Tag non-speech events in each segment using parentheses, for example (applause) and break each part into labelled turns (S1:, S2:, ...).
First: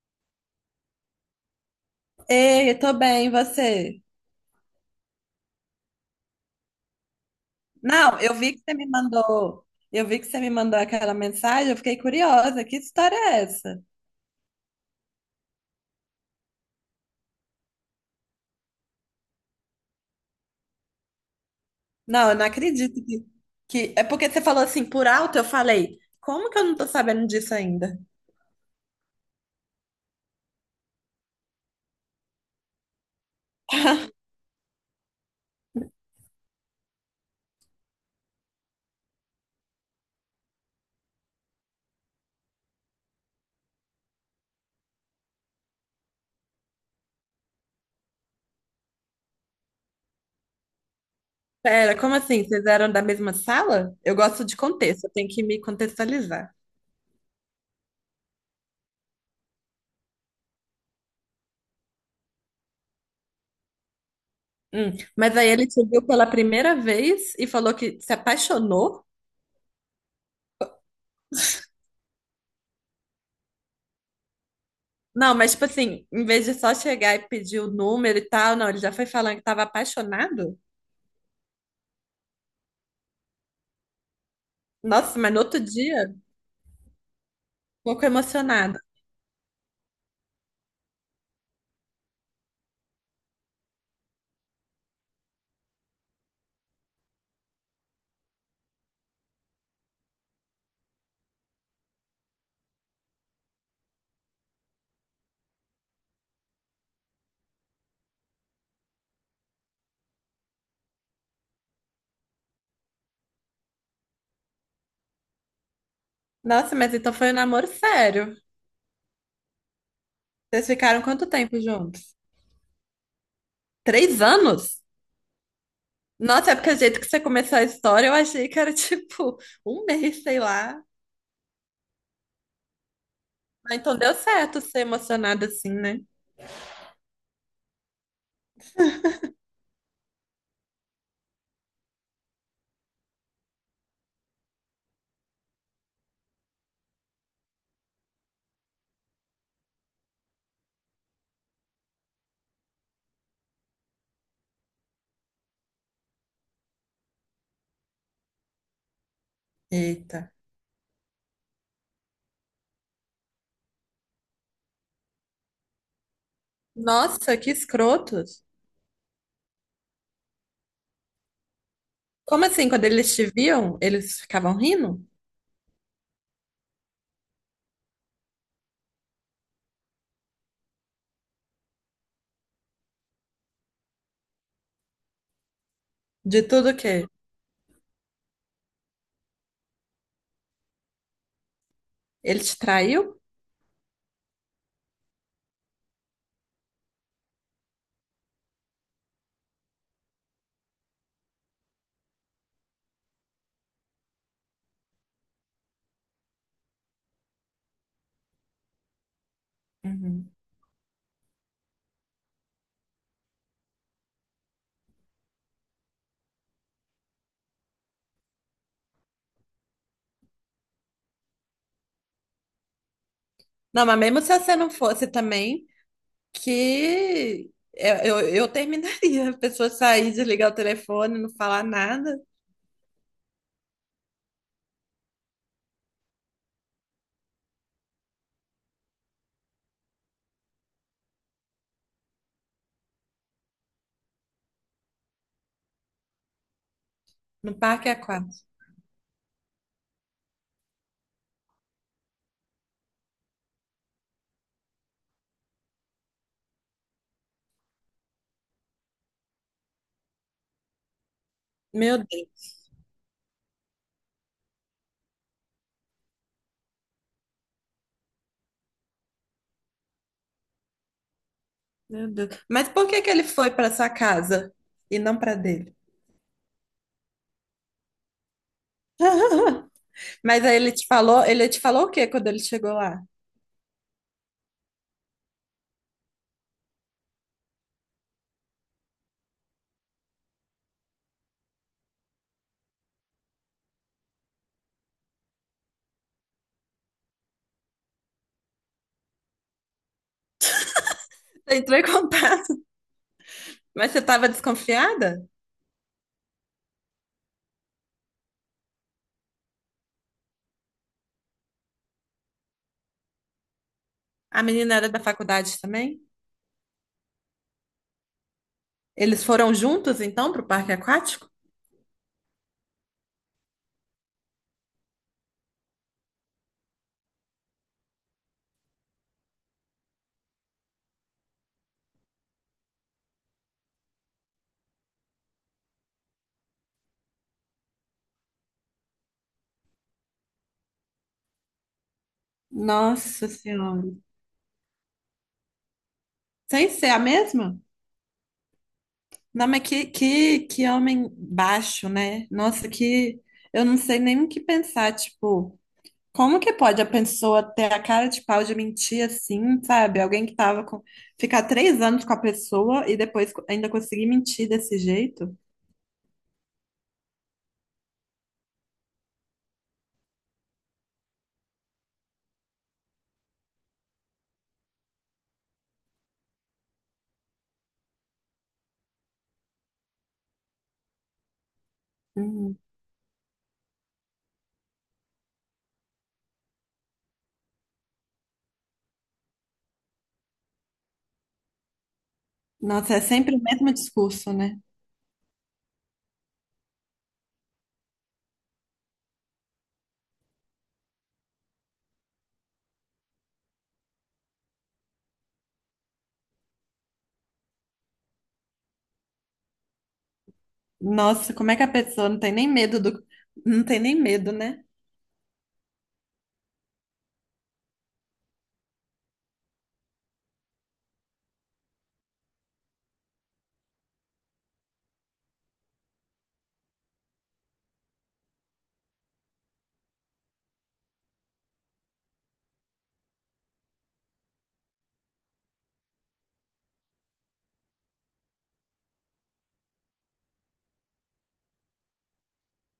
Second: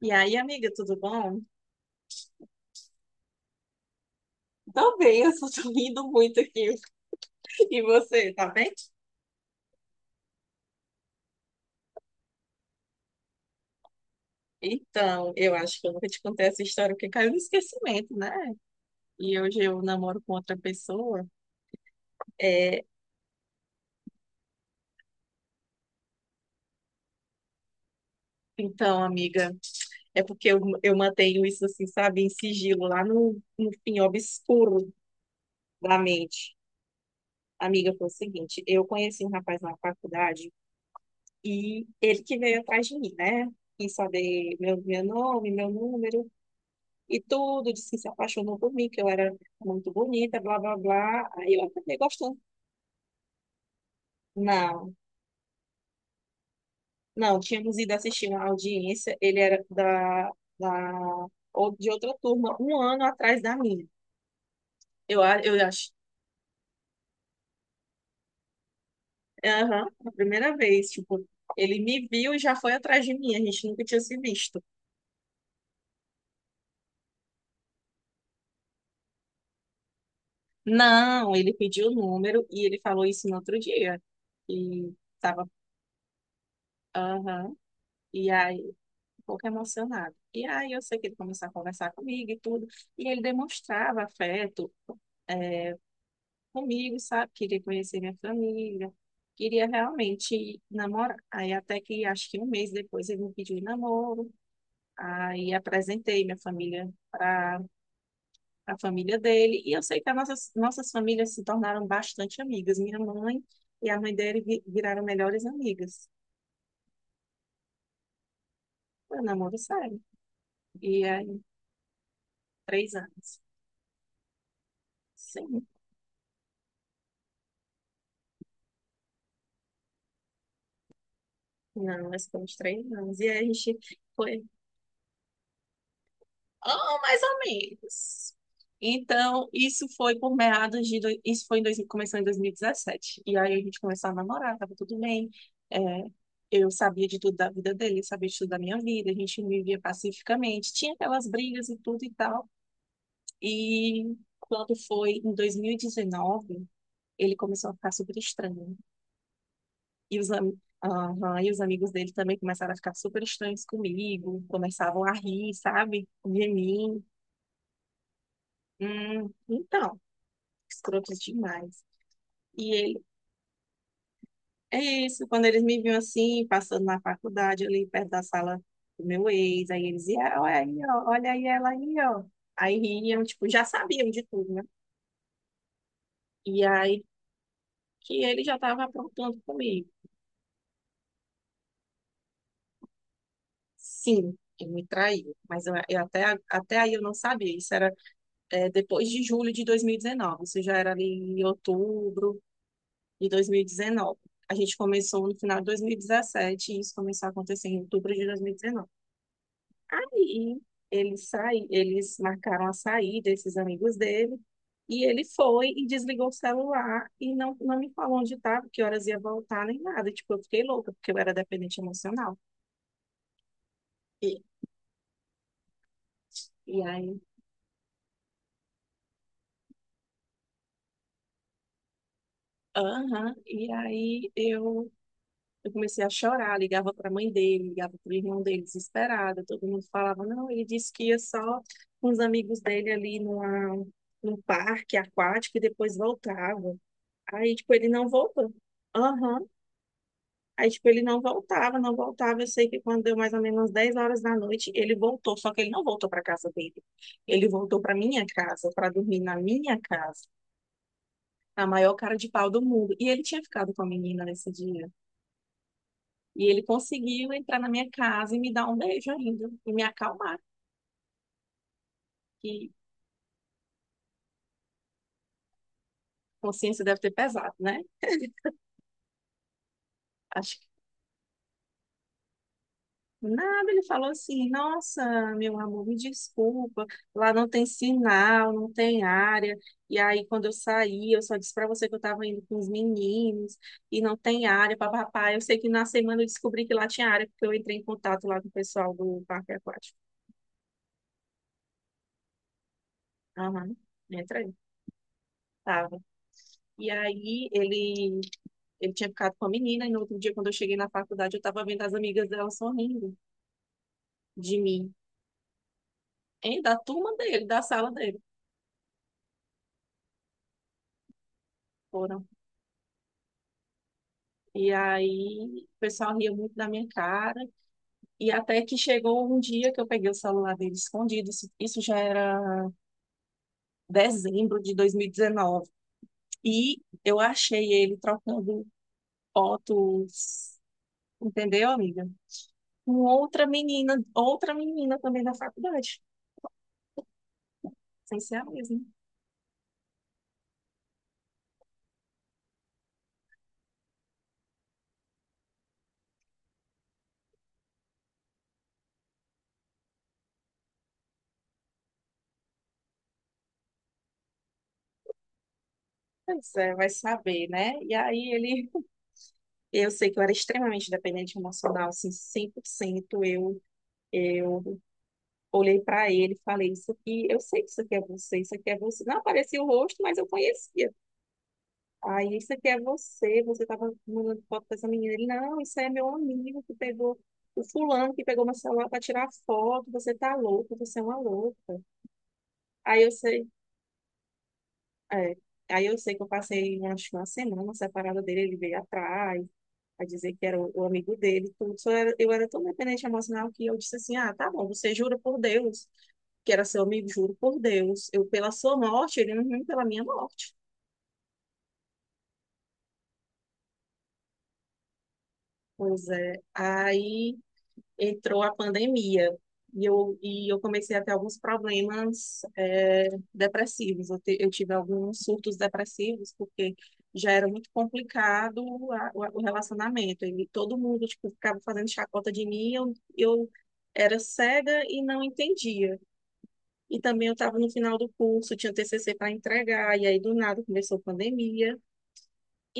S1: E aí, amiga, tudo bom?
S2: Ei, eu tô bem, e você?
S1: Tô bem, eu só tô (laughs) rindo muito aqui. (laughs) E
S2: Não,
S1: você,
S2: eu
S1: tá
S2: vi que
S1: bem?
S2: você me mandou, aquela mensagem, eu fiquei curiosa, que história é essa?
S1: Então, eu acho que eu nunca te contei essa história porque caiu no esquecimento, né? E hoje eu namoro com outra pessoa.
S2: Não, eu não
S1: É,
S2: acredito que... É porque você falou assim, por alto, eu falei, como que eu não tô sabendo disso ainda?
S1: então, amiga, é porque eu mantenho isso assim, sabe, em sigilo, lá no fim obscuro da mente. Amiga, foi o seguinte, eu conheci um rapaz na faculdade e ele que veio atrás de mim, né? Quis saber meu nome, meu número. E tudo, disse que se apaixonou por mim, que eu era muito bonita, blá, blá, blá. Aí eu acabei
S2: Pera, como
S1: gostando.
S2: assim? Vocês eram da mesma sala? Eu gosto de
S1: Não,
S2: contexto, eu tenho que me contextualizar.
S1: não, tínhamos ido assistir uma audiência, ele era da, ou- de outra turma, um ano atrás da minha.
S2: Hum. Mas aí
S1: Eu
S2: ele te
S1: acho,
S2: viu pela primeira vez e falou que se apaixonou?
S1: aham, a primeira vez, tipo, ele me viu e já foi atrás de mim, a gente nunca tinha se visto.
S2: Não, mas tipo assim, em vez de só chegar e pedir o número e tal, não, ele já foi falando que tava apaixonado?
S1: Não, ele pediu o número e ele falou isso no outro dia. E
S2: Nossa, mas no
S1: tava,
S2: outro dia, um
S1: aham.
S2: pouco
S1: E aí
S2: emocionada.
S1: um pouco emocionado. E aí eu sei que ele começou a conversar comigo e tudo, e ele demonstrava afeto eh, comigo, sabe? Queria conhecer minha família, queria realmente namorar. Aí até que acho que um mês depois ele me pediu em namoro, aí apresentei minha família para a família dele, e eu sei que as nossas famílias se tornaram bastante amigas. Minha mãe e a mãe dele viraram melhores amigas.
S2: Nossa, mas então foi um namoro sério.
S1: Foi um namoro sério,
S2: Vocês ficaram
S1: e
S2: quanto
S1: aí
S2: tempo juntos?
S1: três anos.
S2: Três anos?
S1: Sim.
S2: Nossa, é porque o jeito que você começou a história, eu achei que era (laughs) tipo um mês, sei lá.
S1: Não, mas com uns três anos. E aí a
S2: Ah, então
S1: gente
S2: deu
S1: foi,
S2: certo ser emocionada assim, né?
S1: oh, mais ou menos. Então, isso foi em dois, começou em 2017. E aí a gente começou a namorar, tava tudo bem. É, eu sabia de tudo da vida dele, ele sabia de tudo da minha vida. A gente vivia pacificamente. Tinha aquelas brigas e tudo e tal. E quando foi em 2019, ele começou a ficar super estranho. E os,
S2: Eita.
S1: am- Aham, e os amigos dele também começaram a ficar super estranhos comigo, começavam a rir, sabe? De mim.
S2: Nossa, que escrotos.
S1: Então, escrotos demais.
S2: Como assim,
S1: E
S2: quando
S1: ele,
S2: eles te viam, eles ficavam
S1: é
S2: rindo?
S1: isso, quando eles me viam assim, passando na faculdade, ali perto da sala do meu ex, aí eles iam, olha aí, ó, olha aí ela aí, ó. Aí riam, tipo, já sabiam de tudo, né?
S2: De
S1: E
S2: tudo
S1: aí
S2: que
S1: que ele já estava aprontando comigo.
S2: ele te traiu?
S1: Sim, ele me traiu, mas eu até, até aí eu não sabia, isso era é, depois de julho de 2019. Isso já era ali em outubro de 2019. A gente começou no final de 2017 e isso começou a acontecer em outubro de 2019.
S2: Uhum.
S1: Aí ele sai, eles marcaram a saída, esses amigos dele, e ele foi e desligou o celular e não me falou onde estava, que horas ia voltar, nem nada. Tipo, eu fiquei louca, porque eu era dependente emocional.
S2: Não, mas mesmo se
S1: E,
S2: você não fosse também,
S1: e aí,
S2: que eu terminaria. A pessoa sair, desligar o telefone, não falar nada,
S1: aham, e aí eu comecei a chorar, ligava para a mãe dele, ligava para o irmão dele, desesperada. Todo mundo falava, não, ele disse que ia só com os amigos dele num parque aquático e depois voltava.
S2: no
S1: Aí, tipo,
S2: parque
S1: ele não
S2: aquático.
S1: voltou. Aham. Aí, tipo, ele não voltava, não voltava. Eu sei que quando deu mais ou menos 10 horas da noite, ele voltou, só que ele não voltou para casa dele. Ele voltou para minha casa, para dormir na minha casa, a maior
S2: Meu
S1: cara de
S2: Deus,
S1: pau do mundo. E ele tinha ficado com a menina nesse dia. E ele conseguiu entrar na minha casa e me dar um beijo ainda, e me acalmar,
S2: meu Deus. Mas
S1: que
S2: por que que ele foi para sua casa e não para dele?
S1: consciência deve ter pesado, né?
S2: (laughs) Mas aí
S1: Acho que
S2: ele te falou, o que quando ele chegou lá?
S1: nada, ele falou assim: Nossa, meu amor, me desculpa, lá não tem sinal, não tem área. E aí, quando eu saí, eu só disse para você que eu estava indo com os meninos e não tem área, papapá. Eu sei que na semana eu descobri que lá tinha área, porque eu entrei em contato lá com o pessoal do parque aquático.
S2: Você entrou em contato,
S1: Aham,
S2: mas você estava
S1: entra aí.
S2: desconfiada?
S1: Tava. E aí ele Ele tinha ficado com a menina, e no outro dia, quando eu cheguei na faculdade, eu estava vendo as amigas dela sorrindo
S2: A
S1: de
S2: menina era
S1: mim,
S2: da faculdade também?
S1: hein, da turma dele, da sala dele.
S2: Eles foram juntos então para o parque aquático?
S1: Foram. E aí, o pessoal ria muito da minha cara. E até que chegou um dia que eu peguei o celular dele escondido. Isso já era dezembro de 2019. E dezenove. E eu achei ele trocando fotos, entendeu, amiga? Com
S2: Nossa Senhora.
S1: outra menina também da faculdade,
S2: Sem ser a mesma?
S1: sem ser a mesma.
S2: Não, mas que homem baixo, né? Nossa, que. Eu não sei nem o que pensar. Tipo, como que pode a pessoa ter a cara de pau de mentir assim, sabe? Alguém que tava com. Ficar três anos com a pessoa e depois co- ainda conseguir mentir desse jeito?
S1: Pois é, vai saber, né? Eu sei que eu era extremamente dependente emocional, assim, 100%. Eu olhei para ele e falei, isso aqui, eu sei que isso aqui é você, isso aqui é você. Não aparecia o rosto, mas eu conhecia. Aí, isso
S2: Hum.
S1: aqui é você, você tava mandando foto pra essa menina. Ele, não, isso aí é meu amigo que pegou, o fulano que pegou meu celular para tirar foto, você tá louco, você é uma louca.
S2: Nossa, é
S1: Aí eu
S2: sempre o
S1: sei,
S2: mesmo discurso, né?
S1: é. Aí eu sei que eu passei acho, que uma semana separada dele, ele veio atrás, a dizer que era o amigo dele, e tudo. Eu era tão dependente emocional que eu disse assim, ah, tá bom, você jura por Deus que era seu amigo, juro por Deus. Eu pela sua morte, ele não pela minha morte.
S2: Nossa, como é que a pessoa não tem nem medo do. Não tem nem medo, né?
S1: Pois é. Aí entrou a pandemia e eu comecei a ter alguns problemas é, depressivos. Eu tive alguns surtos depressivos porque já era muito complicado o relacionamento. E todo mundo tipo, ficava fazendo chacota de mim, eu era cega e não entendia. E também eu estava no final do curso, tinha TCC para entregar, e aí do nada começou a pandemia.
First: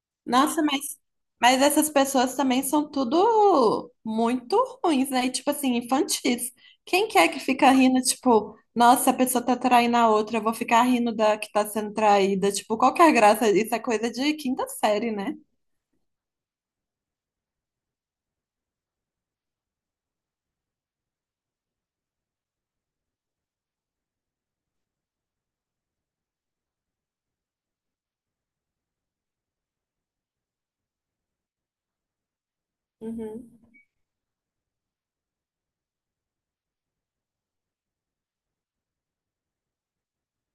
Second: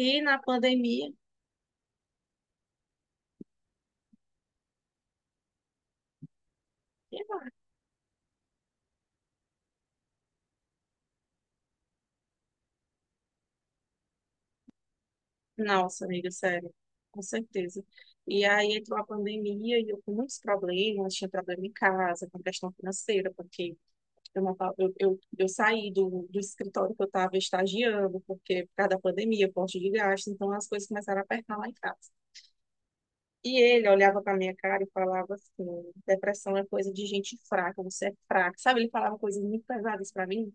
S1: E na
S2: Nossa,
S1: pandemia,
S2: mas essas pessoas também são tudo muito ruins, né? E, tipo assim, infantis. Quem que é que fica rindo, tipo, nossa, a pessoa tá traindo a outra, eu vou ficar rindo da que tá sendo traída. Tipo, qual que é a graça? Isso é coisa de quinta série, né?
S1: nossa, amiga, sério, com certeza. E aí entrou a pandemia e eu com muitos problemas, tinha problema em casa, com questão financeira, porque eu, não tava- eu saí do escritório que eu estava estagiando, porque por causa da pandemia, corte de gastos, então as coisas começaram a apertar lá em casa.
S2: Uhum.
S1: E ele olhava para minha cara e falava assim: depressão é coisa de gente fraca, você é fraca. Sabe, ele falava coisas muito pesadas para mim.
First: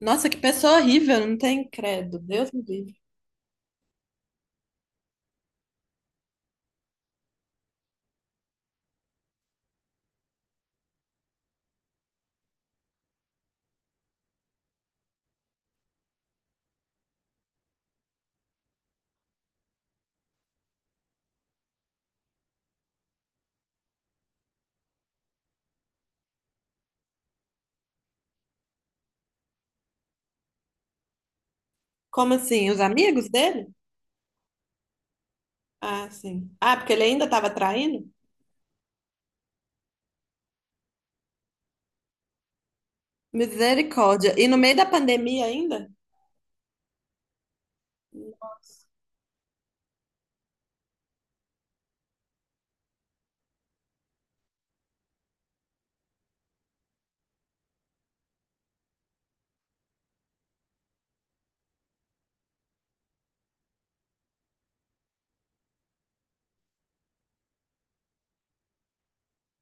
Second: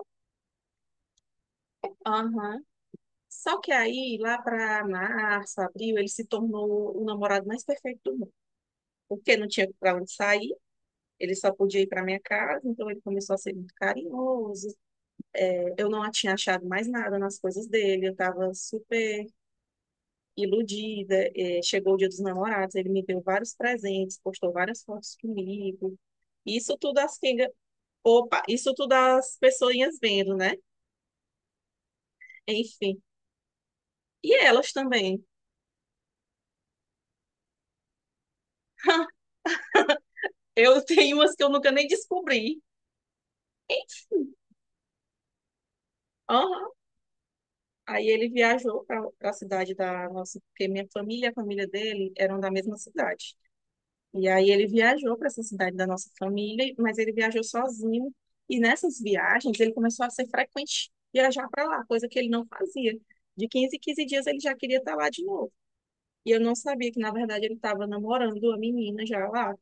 S2: Nossa, que pessoa horrível, não tem credo. Deus
S1: Aham.
S2: me livre.
S1: Só que aí, lá para março, abril, ele se tornou o namorado mais perfeito do porque não tinha para onde sair, ele só podia ir para minha casa, então ele começou a ser muito carinhoso. É, eu não tinha achado mais nada nas coisas dele, eu estava super iludida. É, chegou o Dia dos Namorados, ele me deu vários presentes, postou várias fotos comigo. Isso tudo as pingas, isso tudo as pessoinhas vendo, né?
S2: Como assim? Os
S1: Enfim.
S2: amigos dele?
S1: E elas também.
S2: Ah, sim. Ah, porque ele ainda estava traindo?
S1: (laughs) Eu tenho umas que eu nunca nem descobri. Enfim.
S2: Misericórdia. E no meio da pandemia ainda?
S1: Aham. Aí ele viajou para a cidade da nossa, porque minha família e a família dele eram da mesma cidade. E aí ele viajou para essa cidade da nossa família, mas ele viajou sozinho. E nessas viagens ele começou a ser frequente viajar para lá, coisa que ele não fazia. De 15 em 15 dias ele já queria estar lá de novo. E eu não sabia que, na verdade, ele estava namorando a menina já lá,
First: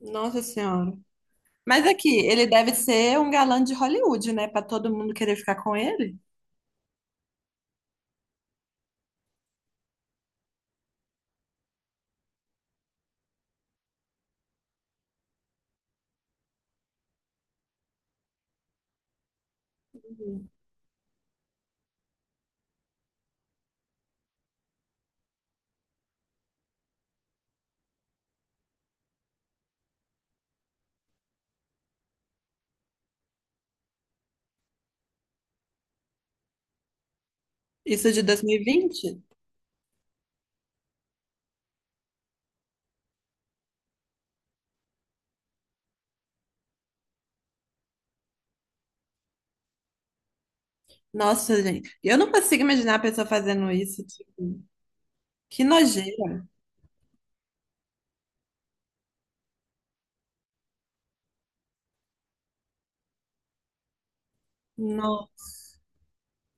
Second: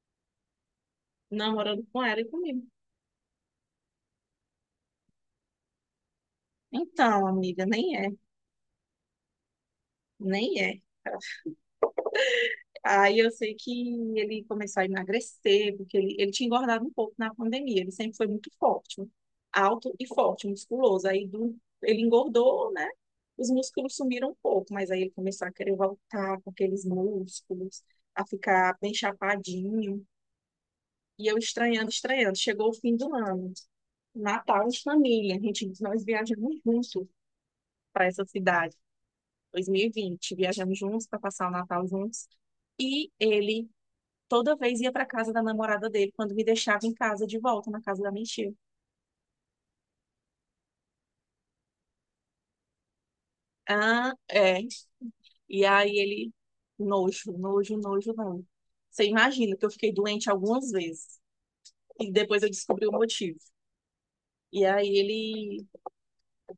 S2: Nossa Senhora.
S1: namorando
S2: Mas
S1: com
S2: aqui,
S1: ela e
S2: ele
S1: comigo.
S2: deve ser um galã de Hollywood, né? Pra todo mundo querer ficar com ele.
S1: Então, amiga, nem é. Aí eu sei que ele começou a emagrecer, porque ele tinha engordado um pouco na pandemia. Ele sempre foi muito forte, alto e forte,
S2: Uhum.
S1: musculoso. Ele engordou, né? Os músculos sumiram um pouco, mas aí ele começou a querer voltar com aqueles músculos, a ficar bem chapadinho. E eu estranhando, estranhando. Chegou o fim do ano, Natal de família. Nós viajamos juntos para
S2: Isso de
S1: essa cidade,
S2: 2020?
S1: 2020. Viajamos juntos para passar o Natal juntos. E ele toda vez ia para casa da namorada dele quando me deixava em casa de volta na casa da minha tia.
S2: Nossa, gente. Eu não consigo imaginar a pessoa fazendo isso.
S1: Ah, é.
S2: Tipo, que
S1: E aí ele
S2: nojeira.
S1: nojo, nojo, nojo, não. Você imagina que eu fiquei doente algumas vezes e depois eu descobri o motivo. E aí
S2: Não,
S1: ele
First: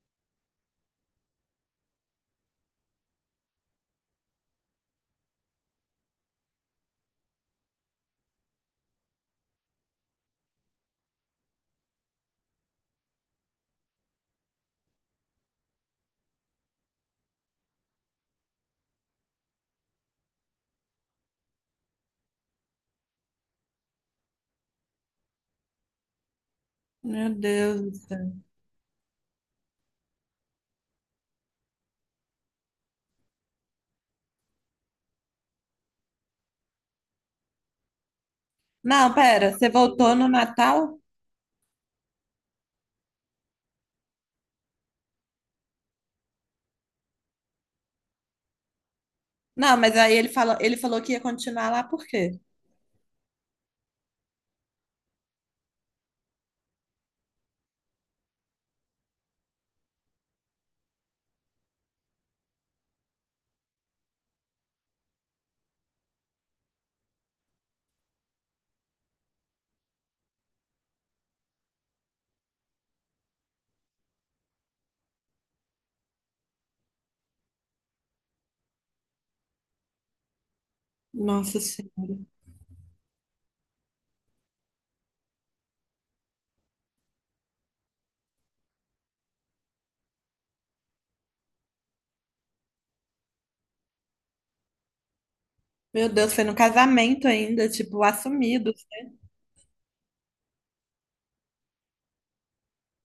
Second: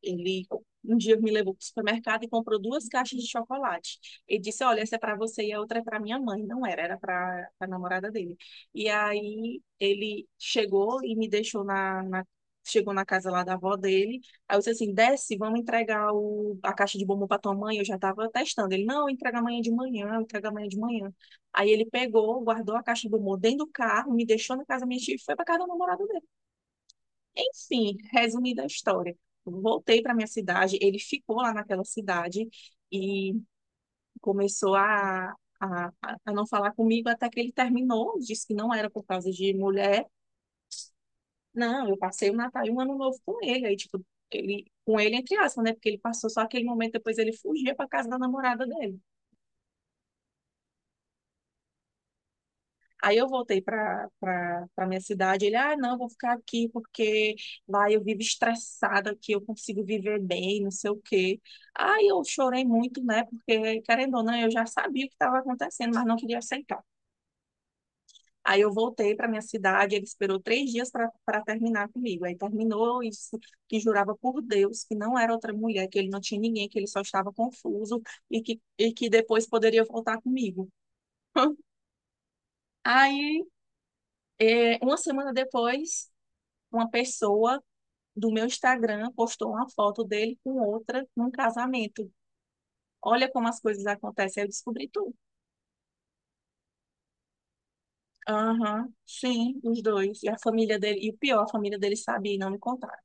S1: Ele um dia me levou para o supermercado e comprou duas caixas de chocolate. Ele disse: Olha, essa é para você e a outra é para minha mãe. Não era, era para a namorada dele. E aí ele chegou e me deixou chegou na casa lá da avó dele. Aí eu disse assim: desce, vamos entregar a caixa de bombom para tua mãe. Eu já estava testando. Ele: não, entrega amanhã de manhã, entrega amanhã de manhã. Aí ele pegou, guardou a caixa de bombom dentro do carro, me deixou na casa da minha tia e foi para casa da namorada dele.
S2: meu Deus do
S1: Enfim,
S2: céu.
S1: resumida a história. Voltei para minha cidade, ele ficou lá naquela cidade e começou a, a não falar comigo até que ele terminou, disse que não era por
S2: Não,
S1: causa
S2: pera,
S1: de
S2: você
S1: mulher.
S2: voltou no Natal?
S1: Não, eu passei o Natal e o Ano Novo com ele. Aí, tipo, ele, com ele, entre aspas, né? Porque ele passou só aquele momento, depois ele fugia para casa da namorada dele.
S2: Não, mas aí ele falou, que ia continuar lá por quê?
S1: Aí eu voltei para minha cidade. Ele, ah, não, vou ficar aqui porque lá eu vivo estressada, aqui eu consigo viver bem, não sei o quê. Aí eu chorei muito, né? Porque, querendo ou não, eu já sabia o que estava acontecendo, mas não queria aceitar. Aí eu voltei para minha cidade. Ele esperou três dias para terminar comigo. Aí terminou e disse que jurava por Deus que não era outra mulher, que ele não tinha ninguém, que ele só estava confuso e que depois poderia voltar comigo.
S2: Nossa
S1: (laughs)
S2: Senhora.
S1: Aí, uma semana depois, uma pessoa do meu Instagram postou uma foto dele com outra num casamento. Olha como as coisas acontecem. Aí eu descobri tudo.
S2: Meu Deus, foi no casamento ainda, tipo, assumido.
S1: Aham, sim, os dois. E a família dele, e o pior, a família dele sabia e não me contaram.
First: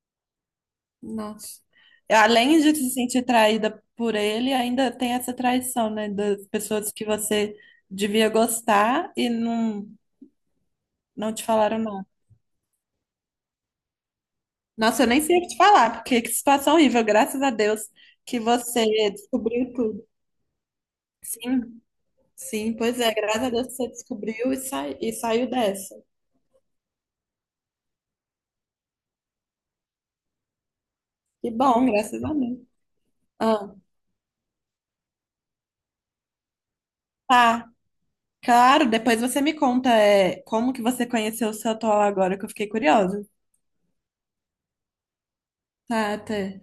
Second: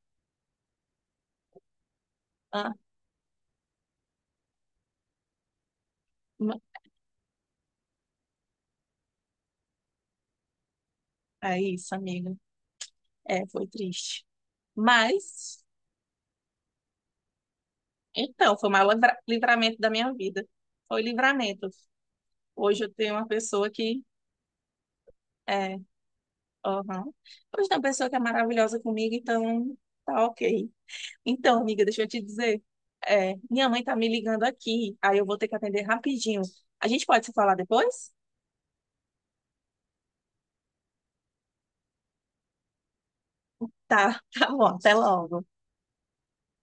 S2: Nossa. Além
S1: Ah,
S2: de se sentir traída por ele, ainda tem essa traição, né? Das
S1: ma-
S2: pessoas que você devia gostar e não, não te
S1: é
S2: falaram
S1: isso,
S2: nada.
S1: amiga. É, foi triste.
S2: Nossa, eu nem sei o que te
S1: Mas,
S2: falar, porque que situação horrível. Graças a Deus que
S1: então, foi o
S2: você
S1: maior
S2: descobriu
S1: livramento da
S2: tudo.
S1: minha vida. Foi livramento.
S2: Sim, sim,
S1: Hoje eu
S2: pois
S1: tenho
S2: é.
S1: uma
S2: Graças a Deus
S1: pessoa
S2: que você
S1: que
S2: descobriu e, sai, e saiu
S1: é,
S2: dessa.
S1: aham. Hoje tem uma pessoa que é maravilhosa comigo, então tá ok.
S2: Que
S1: Então, amiga,
S2: bom,
S1: deixa eu te
S2: graças a Deus.
S1: dizer. É, minha
S2: Ah,
S1: mãe tá me ligando aqui, aí eu vou ter que atender rapidinho. A gente pode se falar
S2: tá,
S1: depois?
S2: claro. Depois você me conta, é, como que você conheceu o seu atual agora, que eu fiquei curiosa.
S1: Tá, (laughs) tá bom, até logo.
S2: Tá, até.